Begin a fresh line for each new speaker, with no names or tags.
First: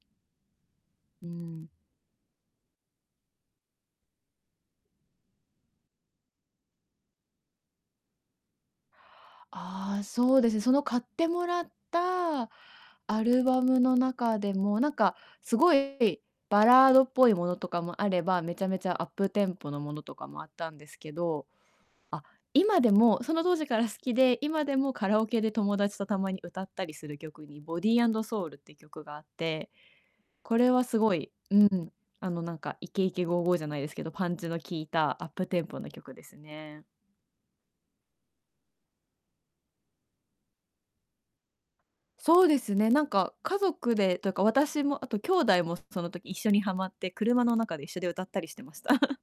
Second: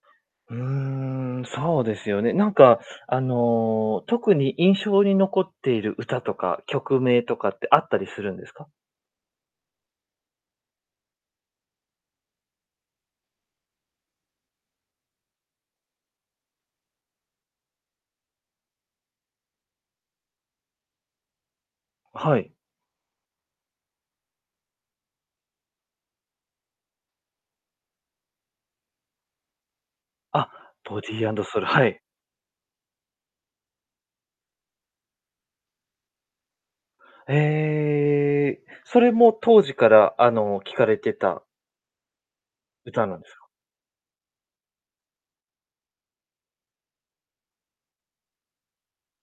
うー
うー
ん、
ん。
そうですよね。なんか、あの、特に印象に残っている歌とか、曲名とかってあったりするんですか？
ああ、そうですね、その買ってもらったアルバムの中でも、なんか、すごいバラードっぽいものとかもあれば、めちゃめちゃアップテンポのものとかもあったんですけど。あ、
あ、はい。
今でも、その当時から好きで、今でもカラオケで友達とたまに歌ったりする曲に、ボディアンドソウルって曲があって。
あ、
これはす
ボデ
ご
ィア
い
ンド
う
ソウル、は
ん、
い。
あの、なんか、イケイケゴーゴーじゃないですけど、パンチの効いたアップテンポな曲ですね。
へえ。それも当時から、あの、聞かれてた
そうですね、な
歌
ん
なんで
か、
すか？
家族でというか、私もあと兄弟も、すその時一緒にはまって、車の中で一緒で歌ったりしてました。